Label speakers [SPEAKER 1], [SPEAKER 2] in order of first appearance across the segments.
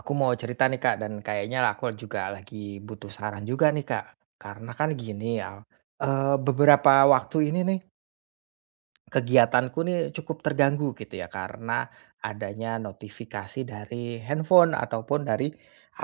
[SPEAKER 1] Aku mau cerita nih Kak, dan kayaknya aku juga lagi butuh saran juga nih Kak. Karena kan gini ya, beberapa waktu ini nih, kegiatanku nih cukup terganggu gitu ya karena adanya notifikasi dari handphone ataupun dari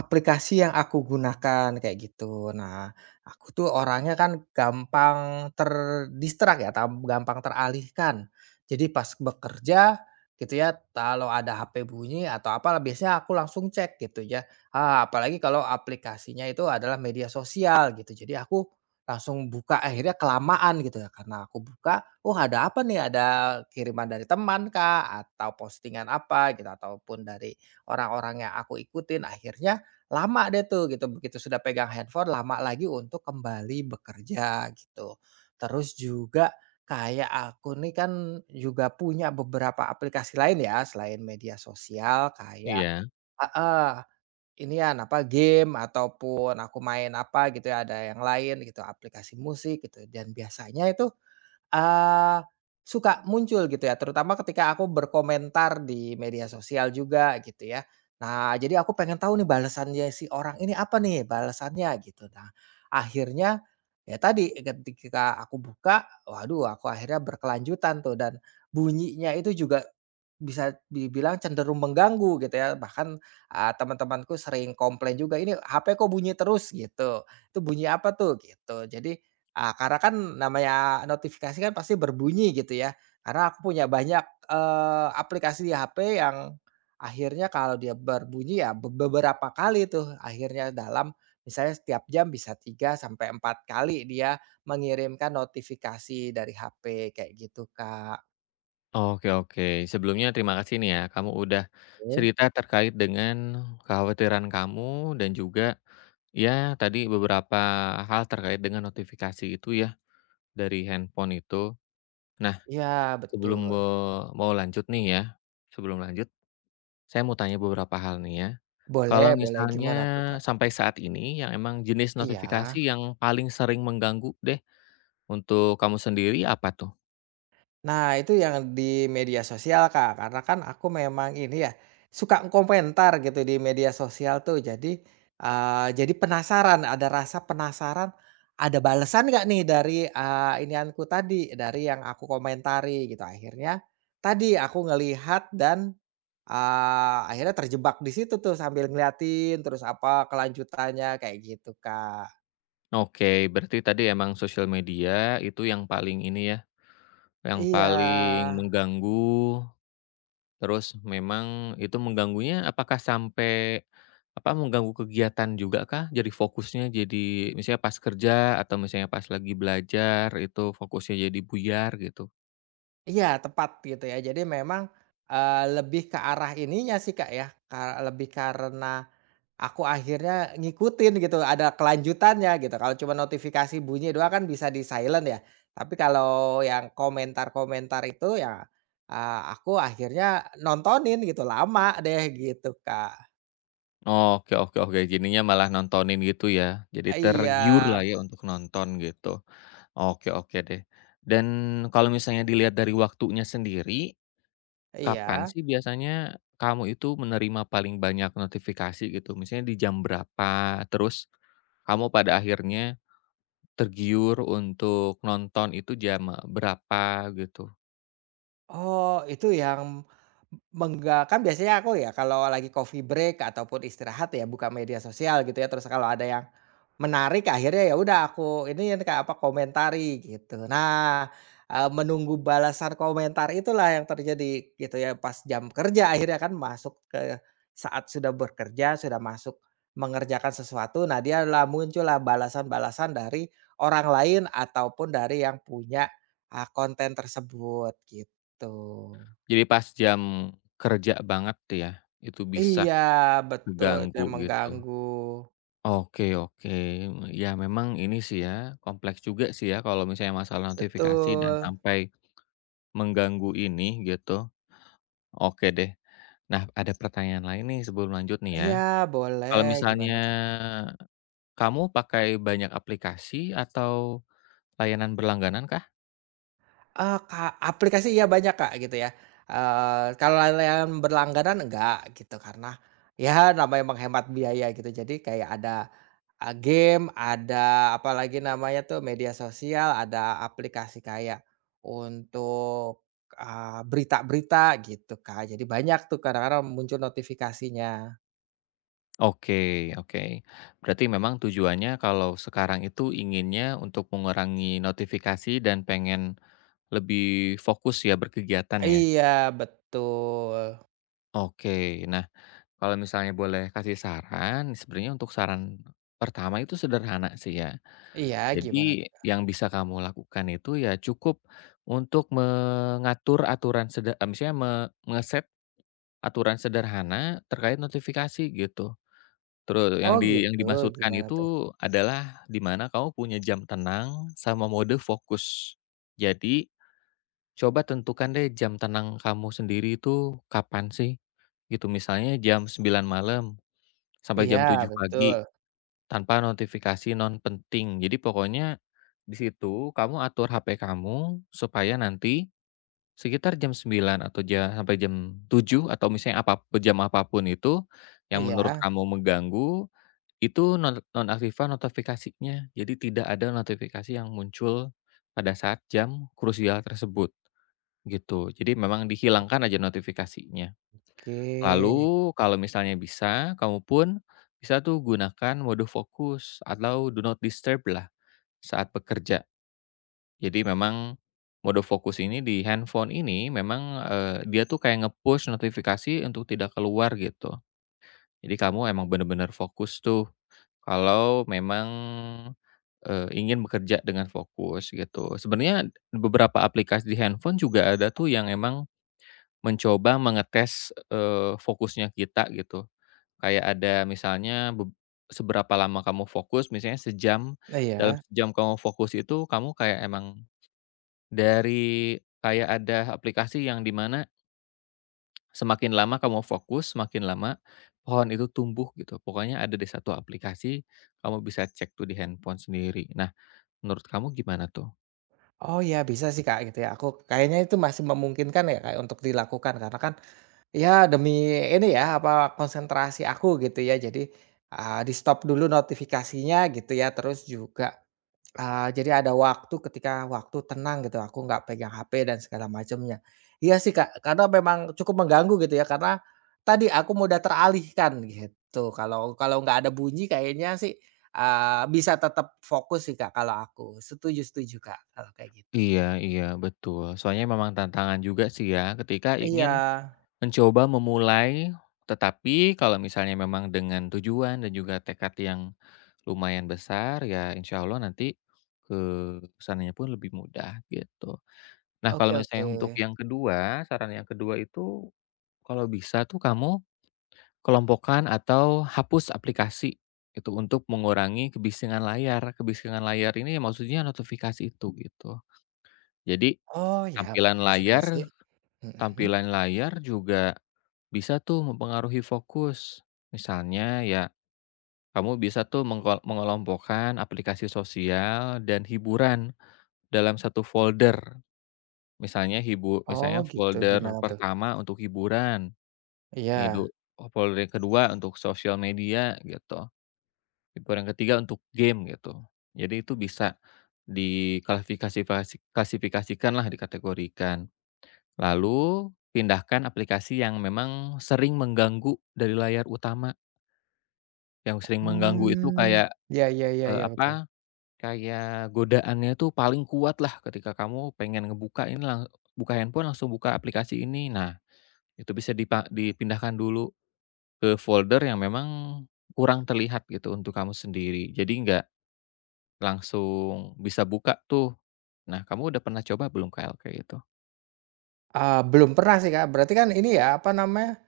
[SPEAKER 1] aplikasi yang aku gunakan kayak gitu. Nah, aku tuh orangnya kan gampang terdistrak ya, gampang teralihkan. Jadi pas bekerja gitu ya, kalau ada HP bunyi atau apa biasanya aku langsung cek gitu ya. Ah, apalagi kalau aplikasinya itu adalah media sosial gitu. Jadi aku langsung buka, akhirnya kelamaan gitu ya, karena aku buka, "Oh ada apa nih? Ada kiriman dari teman kah? Atau postingan apa?" Gitu, ataupun dari orang-orang yang aku ikutin. Akhirnya lama deh tuh gitu, begitu sudah pegang handphone lama lagi untuk kembali bekerja gitu. Terus juga kayak aku nih kan juga punya beberapa aplikasi lain ya selain media sosial kayak
[SPEAKER 2] Iya,
[SPEAKER 1] heeh. Inian, apa, game ataupun aku main apa gitu ya, ada yang lain gitu, aplikasi musik gitu dan biasanya itu, eee, suka muncul gitu ya, terutama ketika aku berkomentar di media sosial juga gitu ya. Nah, jadi aku pengen tahu nih balasannya si orang ini apa nih balasannya gitu. Nah, akhirnya ya tadi ketika aku buka, waduh aku akhirnya berkelanjutan tuh dan bunyinya itu juga bisa dibilang cenderung mengganggu gitu ya, bahkan, teman-temanku sering komplain juga, "Ini HP kok bunyi terus?" gitu, "Itu bunyi apa tuh?" gitu. Jadi, karena kan namanya notifikasi kan pasti berbunyi gitu ya, karena aku punya banyak, aplikasi di HP yang akhirnya kalau dia berbunyi ya beberapa kali tuh akhirnya dalam misalnya setiap jam bisa 3 sampai 4 kali dia mengirimkan notifikasi dari HP kayak gitu, Kak.
[SPEAKER 2] oke oke. Sebelumnya terima kasih nih ya, kamu udah
[SPEAKER 1] Oh.
[SPEAKER 2] cerita terkait dengan kekhawatiran kamu dan juga, ya, tadi beberapa hal terkait dengan notifikasi itu ya dari handphone itu. Nah,
[SPEAKER 1] Iya,
[SPEAKER 2] sebelum
[SPEAKER 1] betul.
[SPEAKER 2] mau lanjut nih ya, sebelum lanjut, saya mau tanya beberapa hal nih ya.
[SPEAKER 1] Boleh
[SPEAKER 2] Kalau
[SPEAKER 1] boleh,
[SPEAKER 2] misalnya
[SPEAKER 1] gimana tuh, Kak?
[SPEAKER 2] sampai saat ini yang emang jenis
[SPEAKER 1] Iya.
[SPEAKER 2] notifikasi yang paling sering mengganggu deh untuk kamu sendiri apa tuh?
[SPEAKER 1] Nah, itu yang di media sosial, Kak, karena kan aku memang ini ya, suka komentar gitu di media sosial tuh. Jadi, jadi penasaran, ada rasa penasaran, ada balasan nggak nih dari, inianku tadi, dari yang aku komentari gitu. Akhirnya tadi aku ngelihat dan, akhirnya terjebak di situ tuh sambil ngeliatin terus apa kelanjutannya, kayak gitu, Kak.
[SPEAKER 2] Oke, berarti tadi emang sosial media itu yang paling ini ya. Yang
[SPEAKER 1] Iya.
[SPEAKER 2] paling mengganggu, terus memang itu mengganggunya apakah sampai, apa, mengganggu kegiatan juga kah? Jadi fokusnya jadi misalnya pas kerja atau misalnya pas lagi belajar itu fokusnya jadi buyar gitu?
[SPEAKER 1] Iya, tepat gitu ya. Jadi memang, lebih ke arah ininya sih, Kak, ya, lebih karena aku akhirnya ngikutin gitu, ada kelanjutannya gitu. Kalau cuma notifikasi bunyi doang kan bisa di-silent ya. Tapi kalau yang komentar-komentar itu ya, aku akhirnya nontonin gitu, lama deh gitu, Kak.
[SPEAKER 2] Oke oke oke, jadinya malah nontonin gitu ya? Jadi
[SPEAKER 1] Iya,
[SPEAKER 2] tergiur lah ya untuk nonton gitu. Oke oke deh. Dan kalau misalnya dilihat dari waktunya sendiri, kapan
[SPEAKER 1] iya.
[SPEAKER 2] sih biasanya kamu itu menerima paling banyak notifikasi gitu? Misalnya di jam berapa? Terus kamu pada akhirnya tergiur untuk nonton itu jam berapa gitu?
[SPEAKER 1] Oh, itu yang kan biasanya aku ya kalau lagi coffee break ataupun istirahat ya buka media sosial gitu ya, terus kalau ada yang menarik akhirnya ya udah aku ini kayak apa, komentari gitu. Nah, menunggu balasan komentar itulah yang terjadi gitu ya pas jam kerja akhirnya kan masuk ke saat sudah bekerja, sudah masuk mengerjakan sesuatu, nah dia lah muncullah balasan-balasan dari orang lain ataupun dari yang punya, konten tersebut, gitu. Betul.
[SPEAKER 2] Jadi pas jam kerja banget tuh ya, itu bisa
[SPEAKER 1] Iya, betul, itu
[SPEAKER 2] keganggu
[SPEAKER 1] yang
[SPEAKER 2] gitu.
[SPEAKER 1] mengganggu.
[SPEAKER 2] Oke oke, ya memang ini sih ya, kompleks juga sih ya kalau misalnya masalah notifikasi dan
[SPEAKER 1] Betul.
[SPEAKER 2] sampai mengganggu ini gitu. Oke deh. Nah, ada pertanyaan lain nih sebelum lanjut nih ya.
[SPEAKER 1] Iya, boleh,
[SPEAKER 2] Kalau misalnya
[SPEAKER 1] gimana tuh, Eh, Kak?
[SPEAKER 2] kamu pakai banyak aplikasi atau layanan berlangganan kah?
[SPEAKER 1] Eee, ka Aplikasi iya banyak, Kak, gitu ya. Eee, kalau yang berlangganan enggak gitu, karena ya namanya menghemat biaya gitu. Jadi kayak ada, game, ada apalagi namanya tuh media sosial, ada aplikasi kayak untuk, berita-berita gitu, Kak. Jadi banyak tuh kadang-kadang muncul notifikasinya.
[SPEAKER 2] Oke oke. Berarti memang tujuannya kalau sekarang itu inginnya untuk mengurangi notifikasi dan pengen lebih fokus ya berkegiatan ya?
[SPEAKER 1] Iya, betul.
[SPEAKER 2] Oke. Nah, kalau misalnya boleh kasih saran, sebenarnya untuk saran pertama itu sederhana sih ya.
[SPEAKER 1] Iya,
[SPEAKER 2] Jadi
[SPEAKER 1] gimana tuh, Kak?
[SPEAKER 2] yang bisa kamu lakukan itu ya cukup untuk mengatur aturan misalnya me nge aturan sederhana terkait notifikasi gitu. Terus
[SPEAKER 1] Oh,
[SPEAKER 2] yang
[SPEAKER 1] gitu,
[SPEAKER 2] dimaksudkan
[SPEAKER 1] gimana tuh?
[SPEAKER 2] itu adalah di mana kamu punya jam tenang sama mode fokus. Jadi, coba tentukan deh jam tenang kamu sendiri itu kapan sih, gitu. Misalnya jam 9 malam sampai jam
[SPEAKER 1] Iya,
[SPEAKER 2] tujuh pagi
[SPEAKER 1] betul.
[SPEAKER 2] tanpa notifikasi non penting. Jadi pokoknya di situ kamu atur HP kamu supaya nanti sekitar jam 9 atau sampai jam 7 atau misalnya apa jam apapun itu, yang menurut
[SPEAKER 1] Iya,
[SPEAKER 2] kamu mengganggu, itu nonaktifkan notifikasinya. Jadi tidak ada notifikasi yang muncul pada saat jam krusial tersebut, gitu. Jadi memang dihilangkan aja notifikasinya.
[SPEAKER 1] oke.
[SPEAKER 2] Lalu kalau misalnya bisa, kamu pun bisa tuh gunakan mode fokus atau do not disturb lah saat bekerja. Jadi memang mode fokus ini di handphone ini memang, dia tuh kayak nge-push notifikasi untuk tidak keluar gitu. Jadi kamu emang bener-bener fokus tuh kalau memang, ingin bekerja dengan fokus gitu. Sebenarnya beberapa aplikasi di handphone juga ada tuh yang emang mencoba mengetes, fokusnya kita gitu. Kayak ada misalnya seberapa lama kamu fokus, misalnya sejam, dalam
[SPEAKER 1] Iya.
[SPEAKER 2] sejam kamu fokus itu kamu kayak emang dari kayak ada aplikasi yang dimana semakin lama kamu fokus, semakin lama pohon itu tumbuh gitu. Pokoknya ada di satu aplikasi, kamu bisa cek tuh di handphone sendiri. Nah, menurut kamu gimana tuh?
[SPEAKER 1] Oh, iya, bisa sih, Kak, gitu ya. Aku kayaknya itu masih memungkinkan ya, Kak, untuk dilakukan karena kan ya demi ini ya, apa, konsentrasi aku gitu ya. Jadi, di-stop dulu notifikasinya gitu ya, terus juga Eee, jadi ada waktu ketika waktu tenang gitu, aku nggak pegang HP dan segala macamnya. Iya sih, Kak, karena memang cukup mengganggu gitu ya, karena tadi aku mudah teralihkan gitu. Kalau kalau nggak ada bunyi kayaknya sih, bisa tetap fokus sih, Kak, kalau aku. Setuju setuju, Kak, kalau kayak gitu.
[SPEAKER 2] Iya iya, betul. Soalnya memang tantangan juga sih ya, ketika
[SPEAKER 1] Iya,
[SPEAKER 2] ingin mencoba memulai, tetapi kalau misalnya memang dengan tujuan dan juga tekad yang lumayan besar, ya insya Allah nanti ke sananya pun lebih mudah, gitu. Nah, kalau
[SPEAKER 1] oke oke.
[SPEAKER 2] misalnya untuk yang kedua, saran yang kedua itu, kalau bisa tuh kamu kelompokkan atau hapus aplikasi, itu untuk mengurangi kebisingan layar. Kebisingan layar ini maksudnya notifikasi itu, gitu. Jadi,
[SPEAKER 1] Oh ya,
[SPEAKER 2] tampilan
[SPEAKER 1] betul juga sih.
[SPEAKER 2] layar
[SPEAKER 1] Mhm.
[SPEAKER 2] tampilan layar juga bisa tuh mempengaruhi fokus. Misalnya ya, kamu bisa tuh mengelompokkan aplikasi sosial dan hiburan dalam satu folder. Misalnya
[SPEAKER 1] Oh
[SPEAKER 2] misalnya
[SPEAKER 1] gitu,
[SPEAKER 2] folder
[SPEAKER 1] gimana tuh?
[SPEAKER 2] pertama untuk hiburan,
[SPEAKER 1] Iya.
[SPEAKER 2] midu oh folder yang kedua untuk sosial media gitu, folder yang ketiga untuk game gitu. Jadi itu bisa klasifikasikanlah, dikategorikan. Lalu pindahkan aplikasi yang memang sering mengganggu dari layar utama, yang sering mengganggu itu
[SPEAKER 1] Hmm.
[SPEAKER 2] kayak,
[SPEAKER 1] Ya ya ya ya, betul.
[SPEAKER 2] apa, kayak godaannya itu paling kuatlah ketika kamu pengen ngebuka ini lang buka handphone langsung buka aplikasi ini. Nah, itu bisa dipindahkan dulu ke folder yang memang kurang terlihat gitu untuk kamu sendiri. Jadi nggak langsung bisa buka tuh. Nah, kamu udah pernah coba belum KL kayak itu?
[SPEAKER 1] Eee, belum pernah sih, Kak, berarti kan ini ya, apa namanya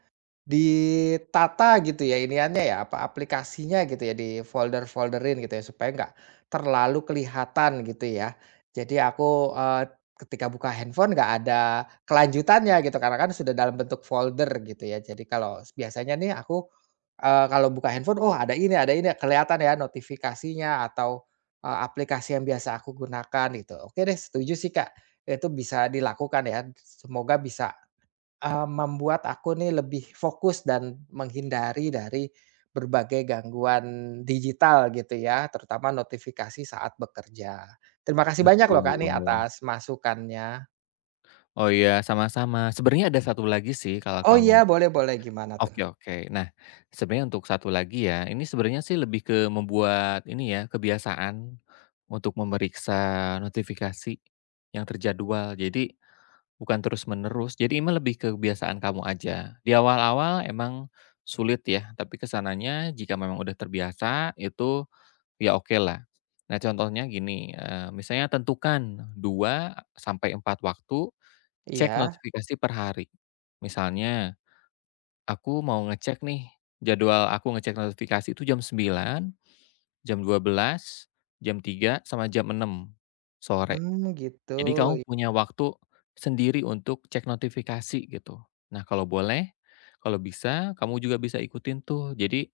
[SPEAKER 1] ditata gitu ya iniannya ya, apa, aplikasinya gitu ya, di folder folderin gitu ya, supaya nggak terlalu kelihatan gitu ya. Jadi aku, ketika buka handphone nggak ada kelanjutannya gitu, karena kan sudah dalam bentuk folder gitu ya. Jadi kalau biasanya nih aku, kalau buka handphone, "Oh ada ini," kelihatan ya notifikasinya atau, aplikasi yang biasa aku gunakan gitu. Oke deh setuju sih Kak, itu bisa dilakukan ya, semoga bisa Eee, membuat aku nih lebih fokus dan menghindari dari berbagai gangguan digital gitu ya, terutama notifikasi saat bekerja. Terima kasih banyak loh
[SPEAKER 2] Betul.
[SPEAKER 1] Kak nih atas masukannya.
[SPEAKER 2] Oh iya, sama-sama. Sebenarnya ada satu lagi sih kalau
[SPEAKER 1] Oh
[SPEAKER 2] kamu
[SPEAKER 1] iya,
[SPEAKER 2] mau.
[SPEAKER 1] boleh boleh, gimana tuh?
[SPEAKER 2] Oke oke. Nah, sebenarnya untuk satu lagi ya, ini sebenarnya sih lebih ke membuat ini ya, kebiasaan untuk memeriksa notifikasi yang terjadwal. Jadi bukan terus-menerus, jadi ini lebih ke kebiasaan kamu aja. Di awal-awal emang sulit ya, tapi kesananya jika memang udah terbiasa itu ya oke lah. Nah contohnya gini, misalnya tentukan 2 sampai 4 waktu cek
[SPEAKER 1] Iya?
[SPEAKER 2] notifikasi per hari. Misalnya aku mau ngecek nih, jadwal aku ngecek notifikasi itu jam 9, jam 12, jam 3 sama jam 6 sore.
[SPEAKER 1] Mmm, gitu.
[SPEAKER 2] Jadi kamu punya waktu sendiri untuk cek notifikasi gitu. Nah kalau boleh, kalau bisa kamu juga bisa ikutin tuh. Jadi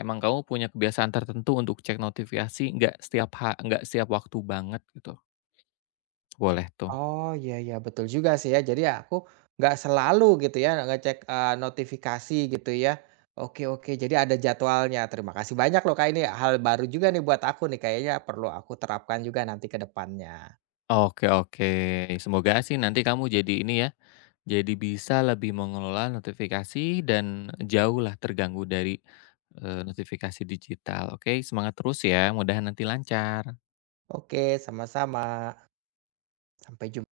[SPEAKER 2] emang kamu punya kebiasaan tertentu untuk cek notifikasi nggak setiap nggak setiap waktu banget gitu. Boleh tuh.
[SPEAKER 1] Oh, iya iya, betul juga sih ya. Jadi ya, aku nggak selalu gitu ya ngecek, notifikasi gitu ya. Oke oke, jadi ada jadwalnya. Terima kasih banyak loh Kak, ini hal baru juga nih buat aku nih, kayaknya perlu aku terapkan juga nanti ke depannya.
[SPEAKER 2] Oke oke. Semoga sih nanti kamu jadi ini ya, jadi bisa lebih mengelola notifikasi dan jauhlah terganggu dari, notifikasi digital. Oke semangat terus ya, mudahan nanti lancar.
[SPEAKER 1] Oke, sama-sama. Sampai jumpa.